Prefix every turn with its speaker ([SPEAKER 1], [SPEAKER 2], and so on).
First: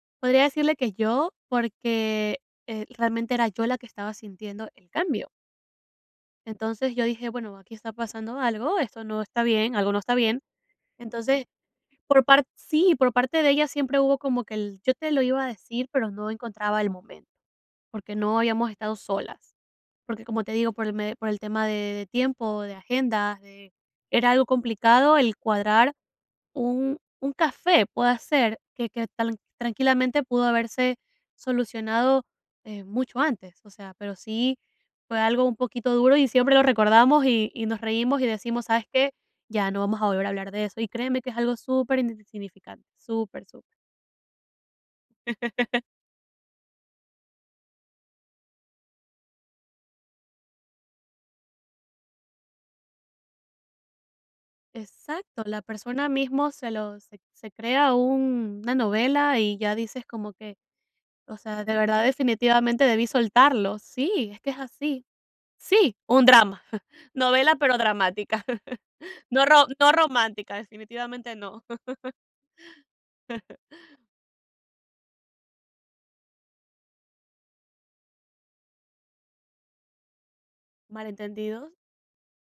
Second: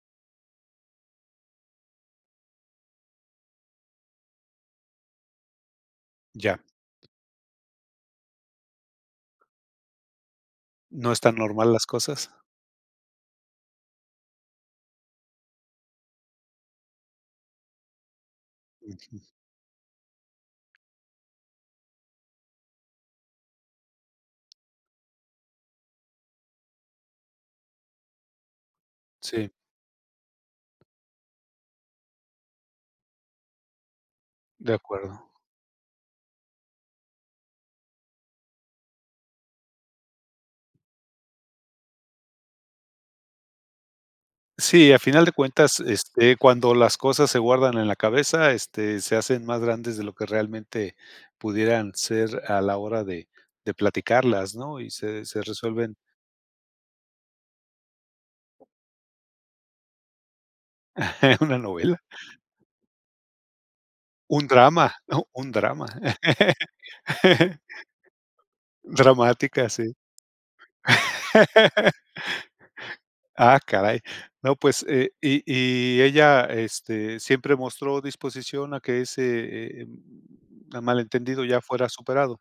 [SPEAKER 1] Podría decirle que yo, porque, eh, realmente era yo la que estaba sintiendo el cambio.
[SPEAKER 2] Ya.
[SPEAKER 1] Entonces, yo dije: "Bueno, aquí está pasando algo, esto no está bien, algo no está bien".
[SPEAKER 2] ¿No están
[SPEAKER 1] Entonces,
[SPEAKER 2] normal las
[SPEAKER 1] por
[SPEAKER 2] cosas?
[SPEAKER 1] part sí, por parte de ella siempre hubo como que el: "Yo te lo iba a decir, pero no encontraba el momento, porque no habíamos estado
[SPEAKER 2] Ujú.
[SPEAKER 1] solas", porque, como te digo, por el me por el tema de de tiempo, de agenda, de era algo complicado el cuadrar un un café, pueda ser, eh, que que tran
[SPEAKER 2] Sí.
[SPEAKER 1] tranquilamente pudo haberse solucionado, eh, mucho antes, o sea, pero sí
[SPEAKER 2] De
[SPEAKER 1] fue
[SPEAKER 2] acuerdo.
[SPEAKER 1] algo un poquito duro, y siempre lo recordamos, y y nos reímos y decimos: "¿Sabes qué? Ya no vamos a volver a hablar de eso", y créeme que es algo super, [unintelligible] super, super.
[SPEAKER 2] Sí, a final de cuentas, este, cuando las cosas se guardan en la cabeza, este, se hacen más grandes de lo que realmente pudieran ser a la hora de de platicarlas, ¿no?, y se se
[SPEAKER 1] Exacto, la
[SPEAKER 2] resuelven
[SPEAKER 1] persona mismo se lo se se crea un una novela, y ya dices como que: "O
[SPEAKER 2] Una
[SPEAKER 1] sea, de
[SPEAKER 2] novela.
[SPEAKER 1] verdad definitivamente debí soltarlo", sí, es
[SPEAKER 2] Un
[SPEAKER 1] que es
[SPEAKER 2] drama,
[SPEAKER 1] así
[SPEAKER 2] ¿no?, un drama.
[SPEAKER 1] Sí, un drama, novela, pero dramática. No ro
[SPEAKER 2] Dramática,
[SPEAKER 1] no
[SPEAKER 2] sí.
[SPEAKER 1] romántica, definitivamente, no.
[SPEAKER 2] Ah, caray. No, pues, eh, y y ella, este, ¿siempre mostró disposición a que ese, eh, mm, malentendido ya
[SPEAKER 1] Malentendidos.
[SPEAKER 2] fuera superado?